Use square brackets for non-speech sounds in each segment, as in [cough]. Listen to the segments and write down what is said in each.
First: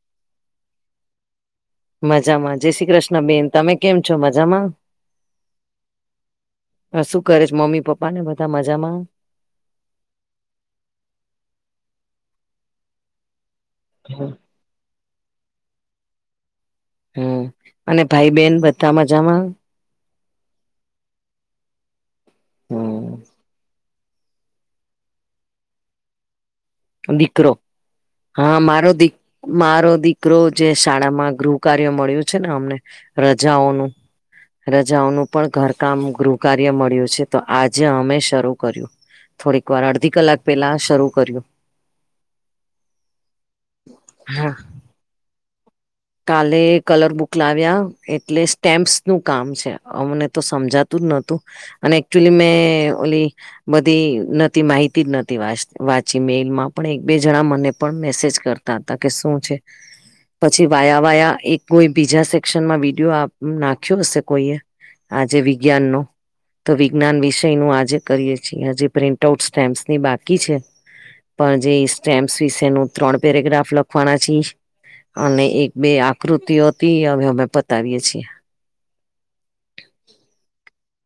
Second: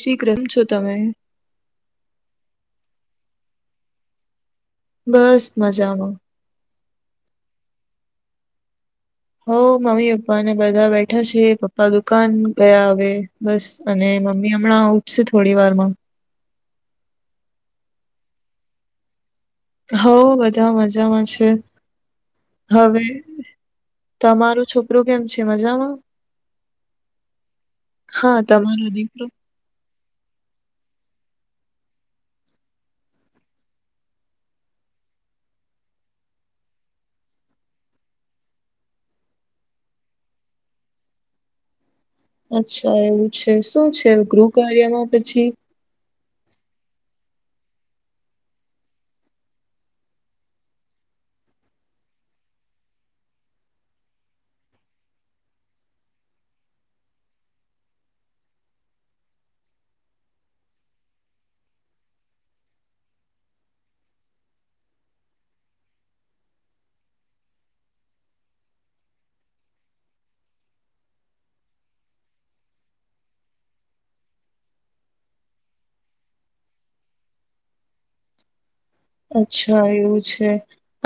શી કેમ છો તમે. મજામાં જય શ્રી કૃષ્ણ બેેન તમે કેમ છો મજામાં. બસ મજામાં. હ શું કરે છે મમ્મી પપ્પા ને બધા મજામાં. હો મમ્મી પપ્પાને બધા બેઠા છે પપ્પા દુકાન ગયા હવે. બસ અને મમ્મી હમણાં ઉઠશે થોડી વારમાં. હમ અને ભાઈ બેન બધા મજામાં. હોવ બધા મજામાં છે હવે. હમ તમારું છોકરું કેમ છે મજામાં. દીકરો હા તમારો મારો દીક. દીકરો મારો દીકરો જે શાળામાં ગૃહ કાર્ય મળ્યું છે ને અમને રજાઓનું રજાઓનું પણ ઘરકામ ગૃહ કાર્ય મળ્યું છે તો આજે અમે શરૂ કર્યું. થોડીક વાર અડધી કલાક પેલા શરૂ કર્યું. અચ્છા એવું છે. શું છે? હા ગૃહ કાર્યમાં પછી. કાલે કલર બુક લાવ્યા એટલે સ્ટેમ્પ્સ નું કામ છે અમને તો સમજાતું જ નોતું. અને એકચુલી મે ઓલી. બધી નથી માહિતી જ નથી વા વાંચી મેલ માં પણ એક બે જણા મને પણ મેસેજ કરતા તા ત કે શું છે પછી. વાયા વાયા એક કોઈ બીજા સેક્શનમાં વિડીયો આપ નાખ્યો હશે કોઈએ. આજે વિજ્ઞાન નો. તો વિજ્ઞાન વિષયનું આજે કરીએ છીએ હજી પ્રિન્ટ આઉટ સ્ટેમ્પ્સની બાકી છે. પણ જે સ્ટેમ્પ્સ વિશે ન ત્રણ પેરેગ્રાફ લખવાના છી અને એક બે આકૃતિઓ હતી અવે અમે પતાવીએ છીએ અચ્છા એવું છે.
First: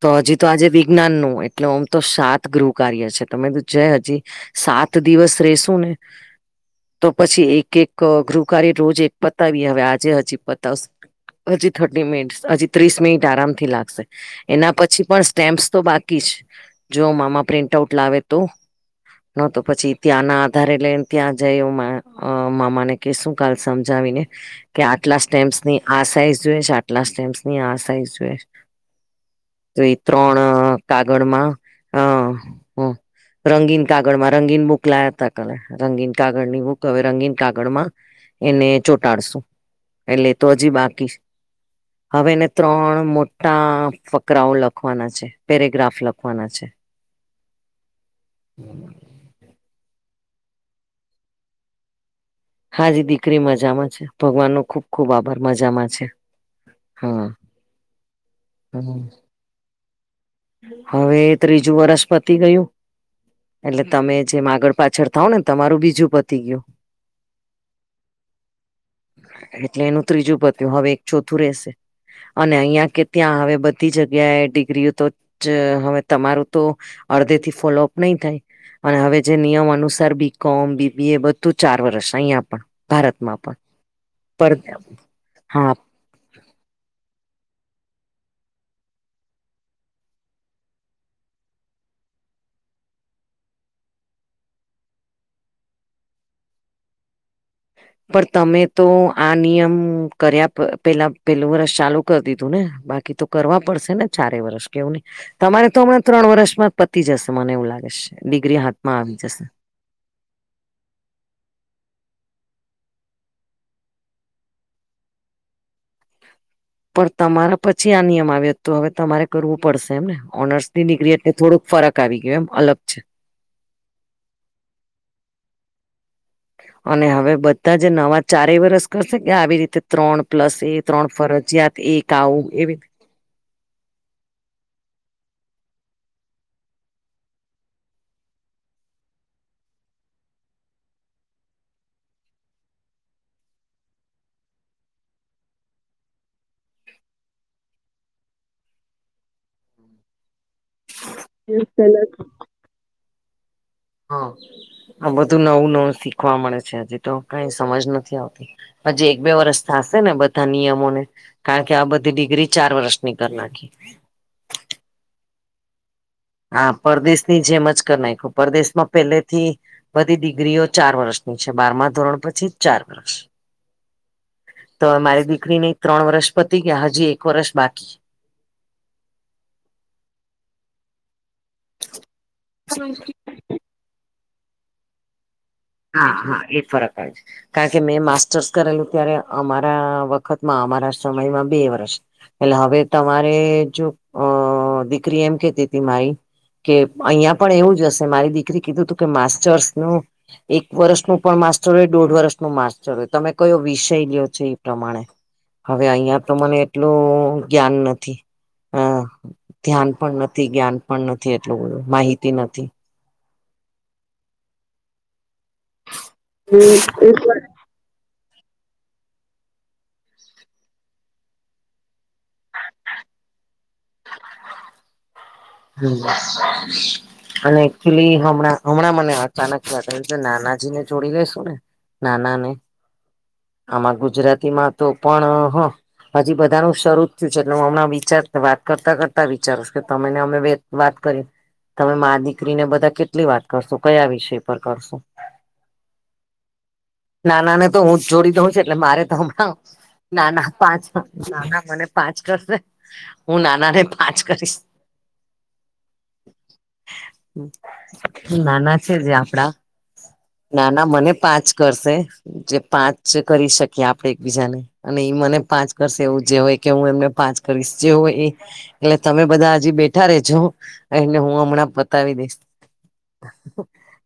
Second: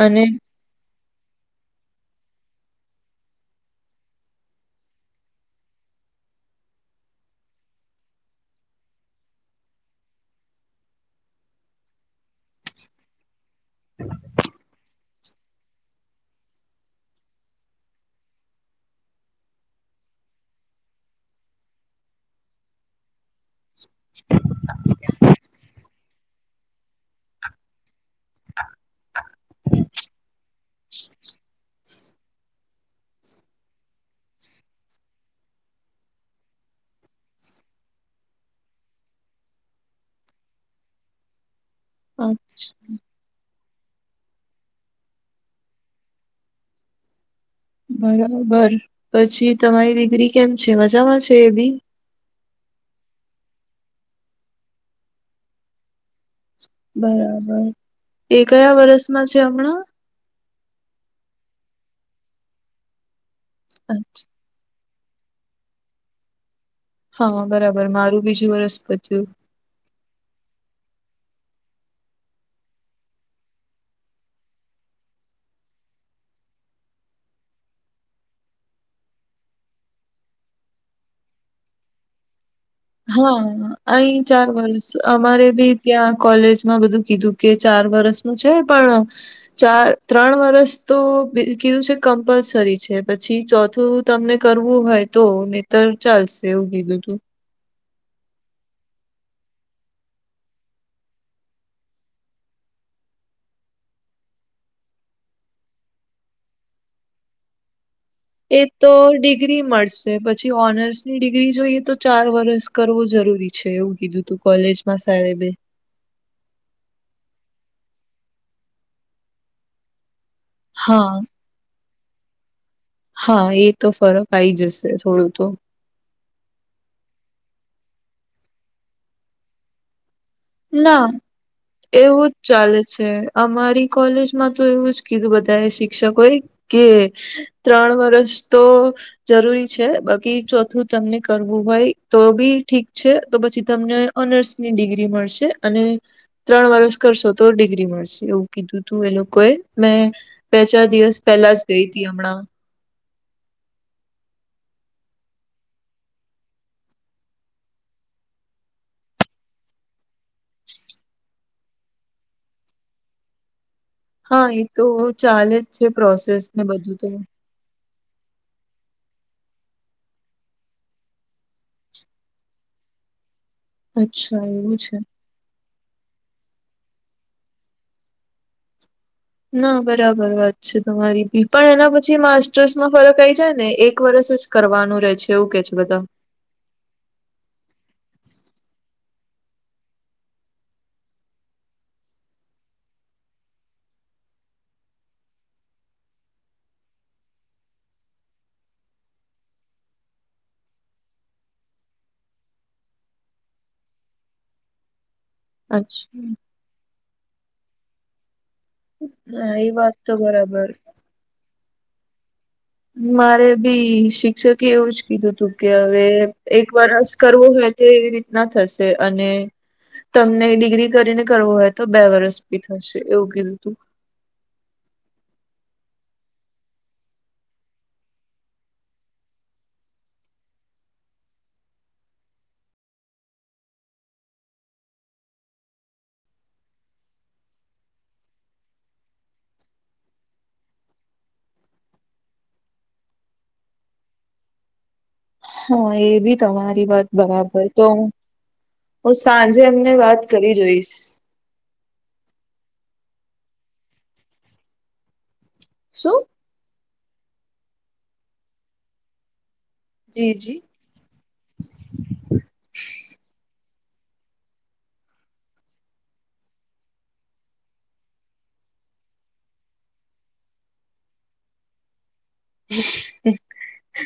તો અને હજી તો આજે વિજ્ઞાન નું એટલે ઓમ તો સાત ગૃહ કાર્ય છે તમે બી છે હજી સાત દિવસ રેસુ ને તો પછી એક એક ગૃહકારે રોજ એક પતાવી હવે આજે હજી પતાવશુ હજી થર્ટી મિનિટસ હજી ત્રીસ મિનિટ આરામ થી લાગશે. એના પછી પણ સ્ટેમ્પ્સ તો બાકી જ જો મામા પ્રિન્ટ આઉટ લાવે તો. ન તો પછી ત્યાં ના આધારે લઈને ત્યાં જાય એ મામાને. કે શું કાલ સમજાવી ને. કે આટલા સ્ટેમ્પ્સની આ સાઈઝ જોઈએ છે આટલા સ્ટેમ્સ ની આ સાઈઝ જોઈએ છે. તો એ ત્રણ કાગળમાં અ હ. રંગીન કાગળમાં રંગીન બુક લાયા તા કાલે રંગીન કાગળની બુક હવે રંગીન કાગળમાં એને ચોંટાડશુ એલે તો હજી બાકી હવે એને અચ્છ- ત્રણ મોટા ફક ક્રાઉ લખવાના છે, પેરેગ્રાફ લખવાના છે. બરાબર પછી તમારી દિકરી કેમ છે મજામાં છે એ બી હા જી દીકરી મજામાં છે ભગવાન નો ખુબ ખુબ આભાર મજામાં છે હા બરાબર એ કયા વર્ષમાં છે હમણાં હવે ત્રીજું વરષ પતી ગયું એટલે તમે જેમ આગળ પાછળ થાવ ને તમારું બીજું પતી ગયું. હ બરાબર મારું બીજું વરસ પત્યું એટલે એનું ત્રીજું પત્યું હવે એક ચોથું રહેશે અને અહિયાં કે ત્યાં હવે બધી જગ્યાએ ડિગ્રીઓ તો જ હવે તમારું તો અડધેથી ફોલોઅપ નહી થાય. અને હવે જે નિયમ અનુસાર બી કોમ બીબી એ બધું ચાર વર્ષ અહિયાં પણ ભારતમાં પણ હા અહી ચાર પણ વર્ષ અમારે હા બી ત્યાં કોલેજમાં બધું કીધું કે ચાર વરસનું છે પણ ચાર ત્રણ વરસ તો કીધું છે કમ્પલસરી છે પછી ચોથું તમને કરવું હોય તો નહીતર ચાલશે એવું કીધું તું પણ તમે તો આ નિયમ કર્યા પ પેલા પેલું વરષ ચાલુ કર દીધું ને બાકી તો કરવા પડશે ને ચારેય વર્ષ કેવું ન તમારે તો હમણાં ત્રણ વર્ષમાં પતી જશે મને એવું લાગે છે. ડિગ્રી એ તો હાથમાં આવી જશે. ડિગ્રી મળશે પછી ઓનર્સ ની ડિગ્રી જોઈએ તો ચાર વર્ષ કરવું જરૂરી છે એવું કીધું તું કોલેજ બસ હવે બે પણ તમારા પછી આ નિયમ આવ્યો તો હવે તમારે કરવું પડશે એમને ઓનર્સ થી હા નીકળી એટલે થોડુંક ફરક આવી ગયું એમ અલગ છે. હા એ તો ફરક આઈ જશે થોડું તો અને હવે બધા જ નવા ચારેય વરસ કરશે કે આવી રીતે ત્રણ પ્લસ એ ના ત્રણ ફરજયાત એક એવું આવું જ એવી ચાલે છે અમારી કોલેજમાં તો એવું જ કીધું બધા એ શિક્ષકોએ કે ત્રણ વરષ તો જરૂરી છે બાકી ચોથું તમને કરવું હોય તો બી ઠીક છે તો પછી તમને ઓનર્સની ડિગ્રી મળશે અને ત્રણ વરસ કરશો તો ડિગ્રી મળશે એવું કીધું તું એ લોકોએ મેં બે ચાર દિવસ પેલા જ ગઈ હતી હમણાં હા આ બધું નવું નવું શીખવા મળે છે હજી તો કાઈ સમજ નથી આવતી હજી એક બે વરષ થાશે ને બધા નિયમોને કારણ કે આ બધી ડિગ્રી ચાર વર્ષની કર નાખી હા એ તો ચાલે જ છે પ્રોસે હા પરદેશ ની જેમ જ કરનાય ખૂ પરદેશમાં પહેલેથી બધી ડિગ્રીઓ ચાર વર્ષની છે બારમા ધોરણ પછી ચાર વર્ષ અચ્છા એવું તો છે મારી દીકરી ને ત્રણ વર્ષ પતી ગયાં હજી એક વર્ષ બાકી ના બરાબર વાત છે તમારી બી પણ એના પછી માસ્ટર્સમાં ફરક આય જાય ને એક વરષ જ કરવાનું રહેે છે એવું કે છ હા હા એ ફરક [unintelligible] છે. કારણ કે મેં માસ્ટર્સ કરેલું ત્યારે અમારા વખતમાં અમારા સમયમાં બે વર્ષ એટલે હવે તમારે જો અ દીકરી એમ કેતી હતી મારી કે અહીયાં પણ એવું જ હશે મારી દીકરી કીધું તું કે માસ્ટર્સનું એક વર્ષનું પણ માસ્ટર હોય, દોઢ વર્ષનું માસ્ટર હોય તમે કયો વિષય લ્યો છો ઈ પ્રમાણે. હવે અચ્છા, અહિયાં તો મને એટલું જ્ઞાન નથી. હ, હા એ ધ્યાન વાત તો પણ નથી, બરાબર જ્ઞાન પણ નથી એટલું બધું માહિતી નથી. મારે બી શિક્ષકે એવું જ કીધું તું કે અવે હમ એક વરષ કરવું હોય એ એવી રીતના થશે અને તમને ડિગ્રી કરીને કરવું હોય તો બે વરસ ભી થશે એવું કીધું. તું હમ્મ. અને એકચુલી હમણાં હમણાં મને અચાનક યાદ આયુ નાનાજીને જોડી લેશું ને. નાનાને. આમાં ગુજરાતીમાં તો પણ હ. હજી બધાનું શરૂ જ થયું છે એટલે હું હમણાં વિચાર વાત કરતાં કરતાં વિચારુંશ કે તમેને અમે વે વાત કરી તમે મા દીકરીને બધા કેટલી વાત કરશો, કયા વિષય પર કરશો? હા એ બી તમારી વાત નાનાને તો હું જ જોડી દઉં છ એટલે મારે હું તો હમણાં સાંજે એમને વાત નાના કરી પાંચ જોઈશ નાના મને પાંચ કરશે હું નાનાને પાંચ કરીશ. શું? નાના છે જે આપડા જી જી. ના ના મને પાંચ કરશે જે પાંચ કરી શકીએ આપણે એકબીજાને. અને ઈ મને પાંચ કરશે એવું જે હોય કે હું એમને પાંચ કરીશ જે હોય એ એટલે તમે બધા હજી બેઠા રેજો એને હું હમણાં પતાવી દઈશ. હમ્મ.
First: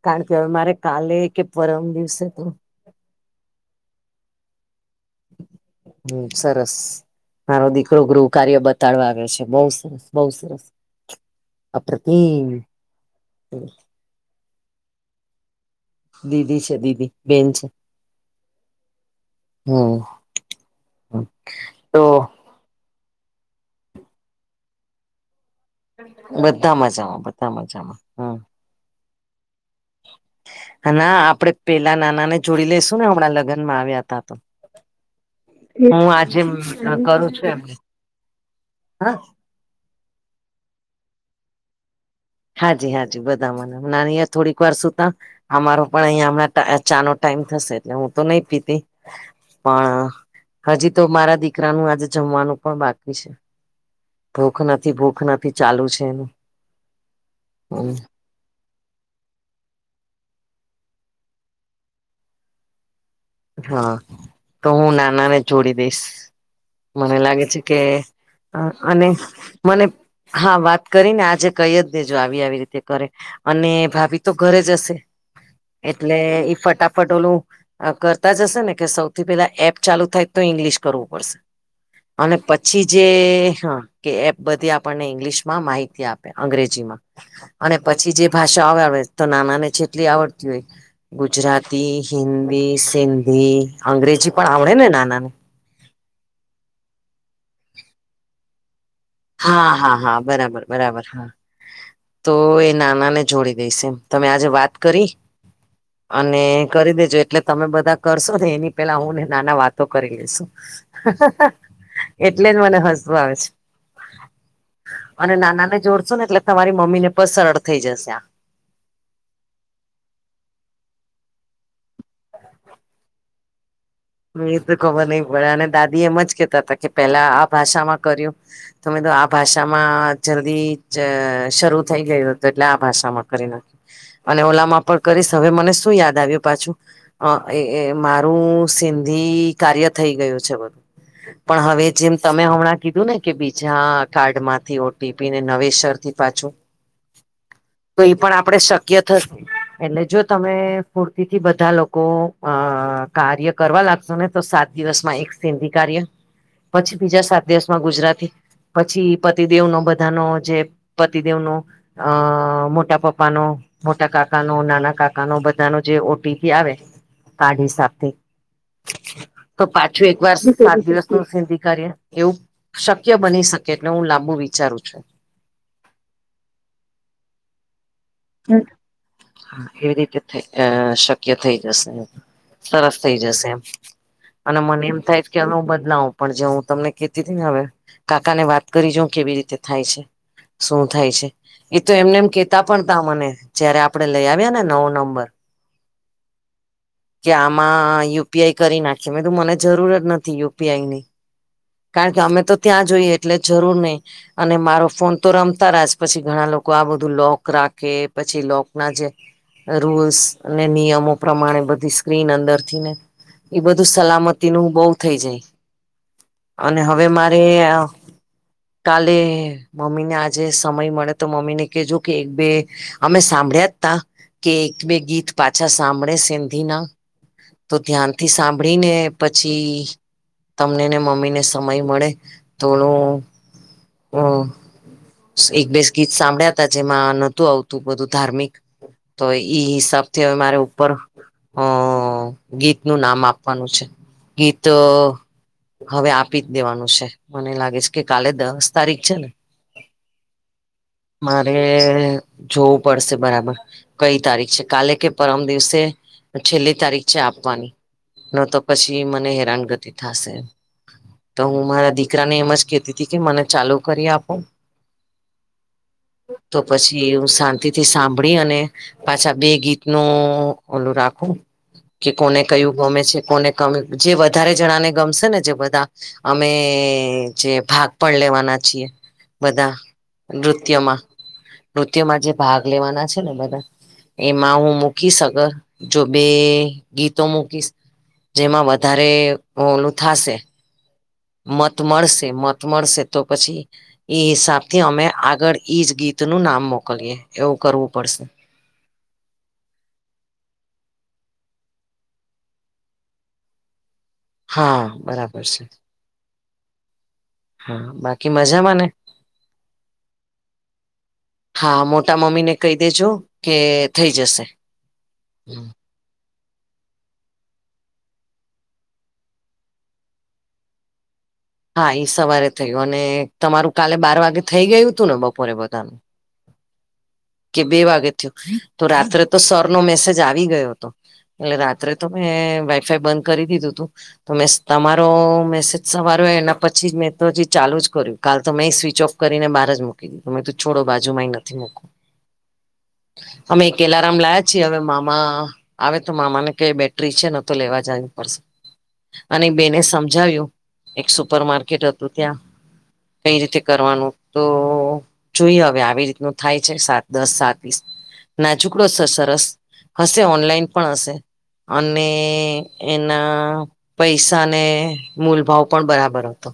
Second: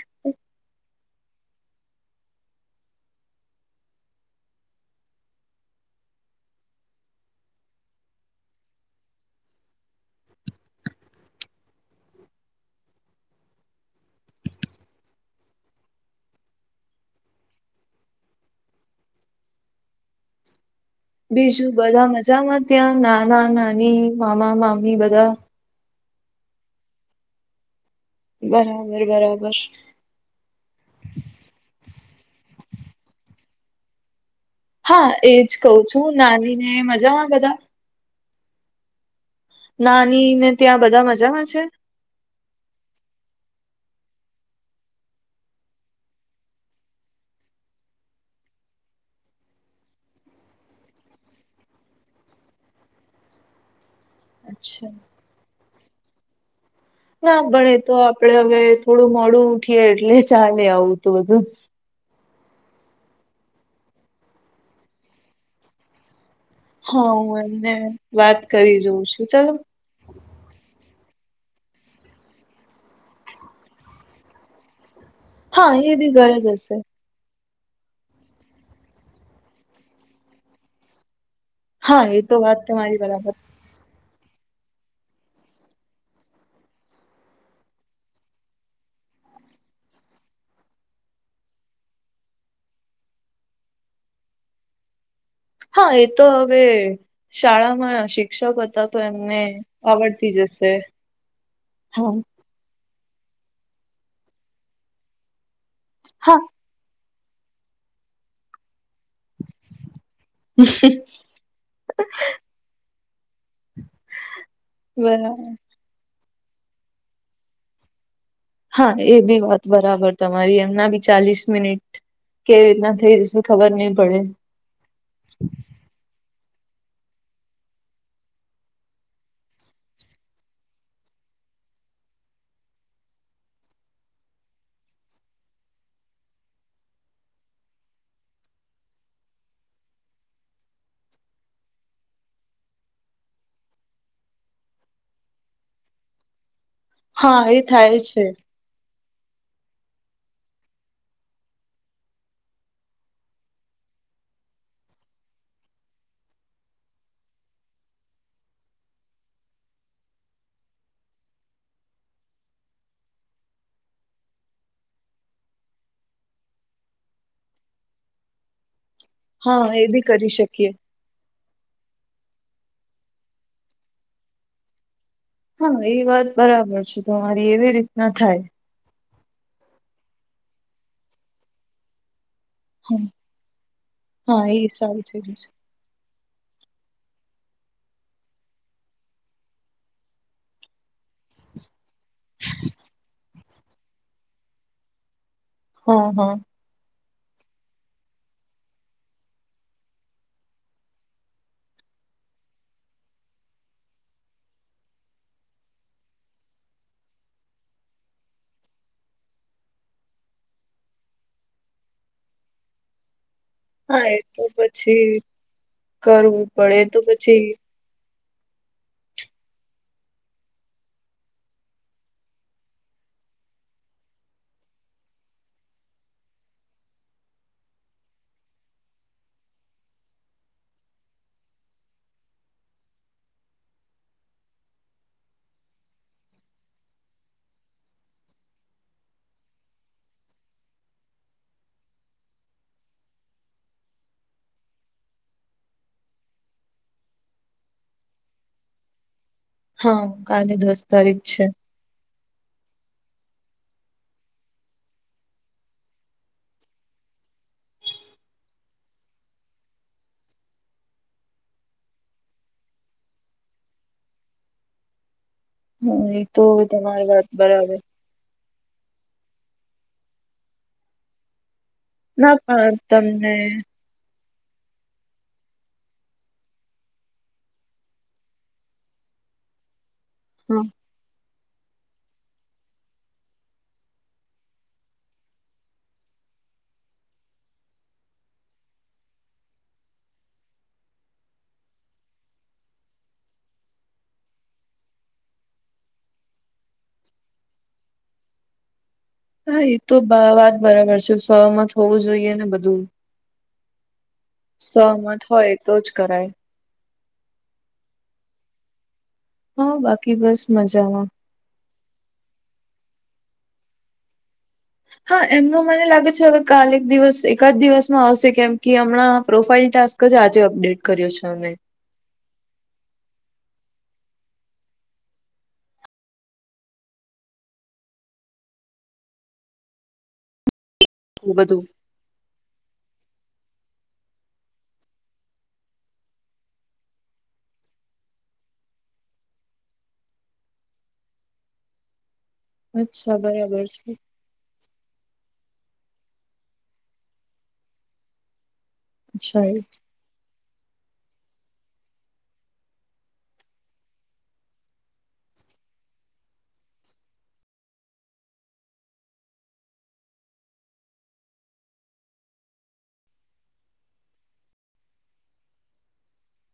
કારણ કે હવે મારે કાલે કે પરમ દિવસે તો [inaudible] હમ્મ, સરસ. મારો દીકરો ગૃહકાર્ય બતાડવા આવયો છે બહુ સરસ બહુ સરસ. અપ્રતિમ. દીદી છે દીદી બેન છે. હ. બીજું બધા મજામાં ત્યાં? નાના નાની, મામા મામી બધાં? બધા મજામાં બધા મજામાં હમ્મ. બરાબર બરાબર. હ આપડે પેલા નાનાને જોડી લઈશું ને હમણાં લગનમાં આવ્યા હતાં તો. હા એજ કહ હું છું આજે નાની ને મજામાં કરું છું બધા એમને હ. નાનીને ત્યાં બધા મજામાં છે? હાજી હાજી બધા મજામાં, નાનીયે થોડીક વાર સુુતા. અમારો પણ અહીંયા હમણાં ટા ચાનો ટાઈમ થશે એટલે હું તો નઈ પીતી. પણ હજી તો મારા દીકરાનું આજે જમવાનું પણ બાકી છે. ભૂખ અચ્છા નથી ભૂખ નથી ચાલુ છે એનું. ના પણ એ તો આપણે હવે થોડું મોડું ઉઠીએ એટલે ચાલે આવું તો બધું. હા તો હું નાનાને જોડી દઈશ. હા મને હું લાગે છે એમને કે વાત અ કરી જોઉં અને છું ચાલો મને હા વાત કરીને આજે કઈ જ દેજો આવી આવી રીતે કરે. અને ભાભી તો ઘરે જ હશે હા એ બી એટલે ઘરે જ ઈ હશે ફટાફ ફટોલું કરતા જ હશે ને કે સૌથી પેલા એપ ચાલુ થાય તો ઈંગ્લિશ કરવું પડશે. હા એ તો અને વાત પછી તમારી જે બરાબર હા. કે એપ બધી આપણને ઇંગ્લિશમાં માહિતી આપે અંગ્રેજીમાં. અને પછી જે ભાષા ઓ આવડે તો નાનાને છેટલી આવડતી હોય. ગુજરાતી, હિન્દી, સિંધી, અંગ્રેજી પણ આવડેને નાનાને. હા એ તો હવે શાળામાં શિક્ષક હતાં. હા હા હા બરાબર બરાબર હા હા તો ના મને જોડી દઈશે એમ તમે આજે વાત કરી અને હા કરી દેજો એટલે તમે બધા કરશો ને એની પેલા હું ને નાના વાતો કરી લઈસુ. એટલે જ મને હસ્તુ આવે છે. અને બરાબર નાના ને જોડશો ને એટલે તમારી મમ્મી ને પણ સરળ થઈ જશે આ. હા એ બી વાત બરાબર તમારી એમના બી ચાલીસ મિનિટ કેવી રીતના થઈ જશે ખબર નઈ પડે. એ તો ખબર નહ પડે અને દાદી એમ જ કેતા હતા કે પેલા આ ભાષામાં કર્યું. તમે તો આ ભાષામાં જલ્દી શરૂ થઈ ગયું હતું એટલે આ ભાષામાં કરી નાખ્યો. અને ઓલામાં પણ કરીશ હવે મને શું યાદ આવ્યું પાછું એ મારું સિંધી કાર્ય થઈ ગયું છે બધું. પણ હવે જેમ તમે હમણાં કીધું ને કે બીજા કાર્ડ માંથી ઓ ટી પી ને નવેસરથી પાછું [unintelligible] એ થાય તો એ છે પણ આપડે શક ક્ય થશે એટલે જો તમે ફૂરતીથી બધા લોકો અ કાર્ય કરવા લાગશો ને તો સાત દિવસમાં એક સિંધી કાર્ય પછી બીજા સાત દિવસમાં ગુજરાતી પછી પતિદેવનો બધાનો જે પતિદેવનો અ મોટા પપ્પાનો મોટા કાકાનો નાના કાકાનો બધાનો જે ઓ ટી પી આવે કાર્ડ હિસાબથી તો હા એ બી પાછું એક કરી વાર શકીએ સાત દિવસ સિધી કરીએ. એવું શક્ય બની શકે એટલે હું લાંબુ વિચારું છું. હા એ વાત બરાબર છે તમારી એવી રીતના થાય. એવી રીતે થઈ શક્ય થઈ જશે. સરસ હા થઇ જશે હા, એમ એ મને એમ સારું થઈ થાય કે જશે હું બદલાવ પણ જો હું તમને કેતી હતી ને હવે કાકા ને વાત કરી જોવ કેવી રીતે થાય છે. શું થાય છે એ તો એમને એમ કેતા પણ તા મને જયારે આપડે લઈ આવ્યા ને નવો નંબર હ હ. કે આમાં યુ પી આઈ કરી નાખીએ મે તું મને જરૂર જ નથી યુ પી આઈ ની કારણ કે અમે તો ત્યાં જોઈએ એટલે જરૂર નહી. અને મારો ફોન તો રમતા રાસ પછી ઘણા લોકો આ બધું લોક રાખ ખે પછી લોક ના જે રૂલ્સ અને નિયમો પ્રમાણે બધી સ્ક્રીન અંદરથી ને એ બધું હા એ તો સલામતી નું બઉ થઇ પછી જાય. કરવું પડે અને એ તો હવે મારે પછી કાલે મમ્મી ને આજે સમય મળે તો મમ્મી ને કજો કે એક બે અમે સાંભળ્યા જ તા કે એક બે ગીત પાછા સાંભળે સેંધી ના તો ધ્યાનથી સાંભળીને પછી તમને ને મમ્મીને સમય મળે થોડું હ એક બેસ ગીત સાંભળ્યા તા જેમાં નતું આવતું. તું બધું ધાર્મિક તો ઈ હિસાબથી હવે મારે ઉપર હ ગીત નું નામ આપવાનું છે ગીત હવે આપી જ દેવાનું છે મને લાગે છે કે કાલે દસ તારીખ છે ને હા કાલે દસ તારીખ છે. [inaudible] જોવું પડશે બરાબર કઈ તારીખ છે કાલે કે પરમ દિવસે છેલ્લી તારીખ છે આપવાની. ન તો પછી મને હેરાનગતિ થશે. તો હું મારા દીકરાને એમ જ કતી હતી કે મને ચાલુ કરી આપો. હમ એ તો તે એવું શાંતિથી સાંભળી અને પાછા બે ગીત નું ઓલું રાખું. કે ના કોને કયું પણ ગમે છે તમને કોને ગમે જે વધારે જણાને ગમશે ને જે બધા અમે જે ભાગ પણ લેવાના છીએ. બધા હા નૃત્યમાં નૃત્યમાં જે ભાગ લેવાના છે ને બધા એમા હું મૂકી સકર જો બે ગીતો મૂકી જેમાં વધારે ઓલું થશે. મત મળશે મત મળશે તો પછી એ હિસાબથી અમે આગળ એઈજ ગીતનું નામ મોકલીએ એવું કરવું પડશે. હા એ તો વાત બરાબર છે સહમત હોવું જોઈએ ને બધું. હા સહમત બરાબર હોય છે. તો જ કરાય હ બાકી મજામાંને હા બાકી બસ મજામાં હા મોટા મમ્મી ને કહી દેજો કે થઈ જશે હા એમનું મને લાગે છે કાલે એક દિવસ એક જ દિવસમાં આવશે કેમ કે હમણાં પ્રોફાાઈલ ટાસ્ક જ આજે અપડેટ કર્યો છે અમે હા એ સવારે થયું અને તમારું કાલે બાર વાગે થઈ ગયું હતું ને બપોરે બધાનું કે બે વાગે થયોું તો રાત્રે તો સર નો મેસેજ આવી ગયો હતો એ એટલે બધું અત્રે તો મેં વાઈફાઈ બંધ કરી દીધું તું તો મે તમારો મેસેજ સવાર્યો એના પછી મેં તો જે ચાલુ જ કર્યું કાલ તો મેં સ્વિચ ઓફ કરીને બહાર જ મૂકી દીધું મે ત છોડો બાજુમાં નથી મક અચ્છા બરાબર અમે છે કેલારામ લયા પછી હવે મામા આવે તો મામાને કઈ બેટરી છે ન તો લેવા જવીું પડશે અચ્છા અને એ બેને સમજાવ્યું એક સુપર માર્કેટ હતું ત્યાં કઈ રીતે કરવાનું તો જોઈએ હવે આવી રીતનું થાય સાત દસ સાતસ ના છુકડો છે સરસ હશે ઓનલાઈન પણ હશે અને એના પૈસા ને મૂલભાવ પણ બરાબર હતો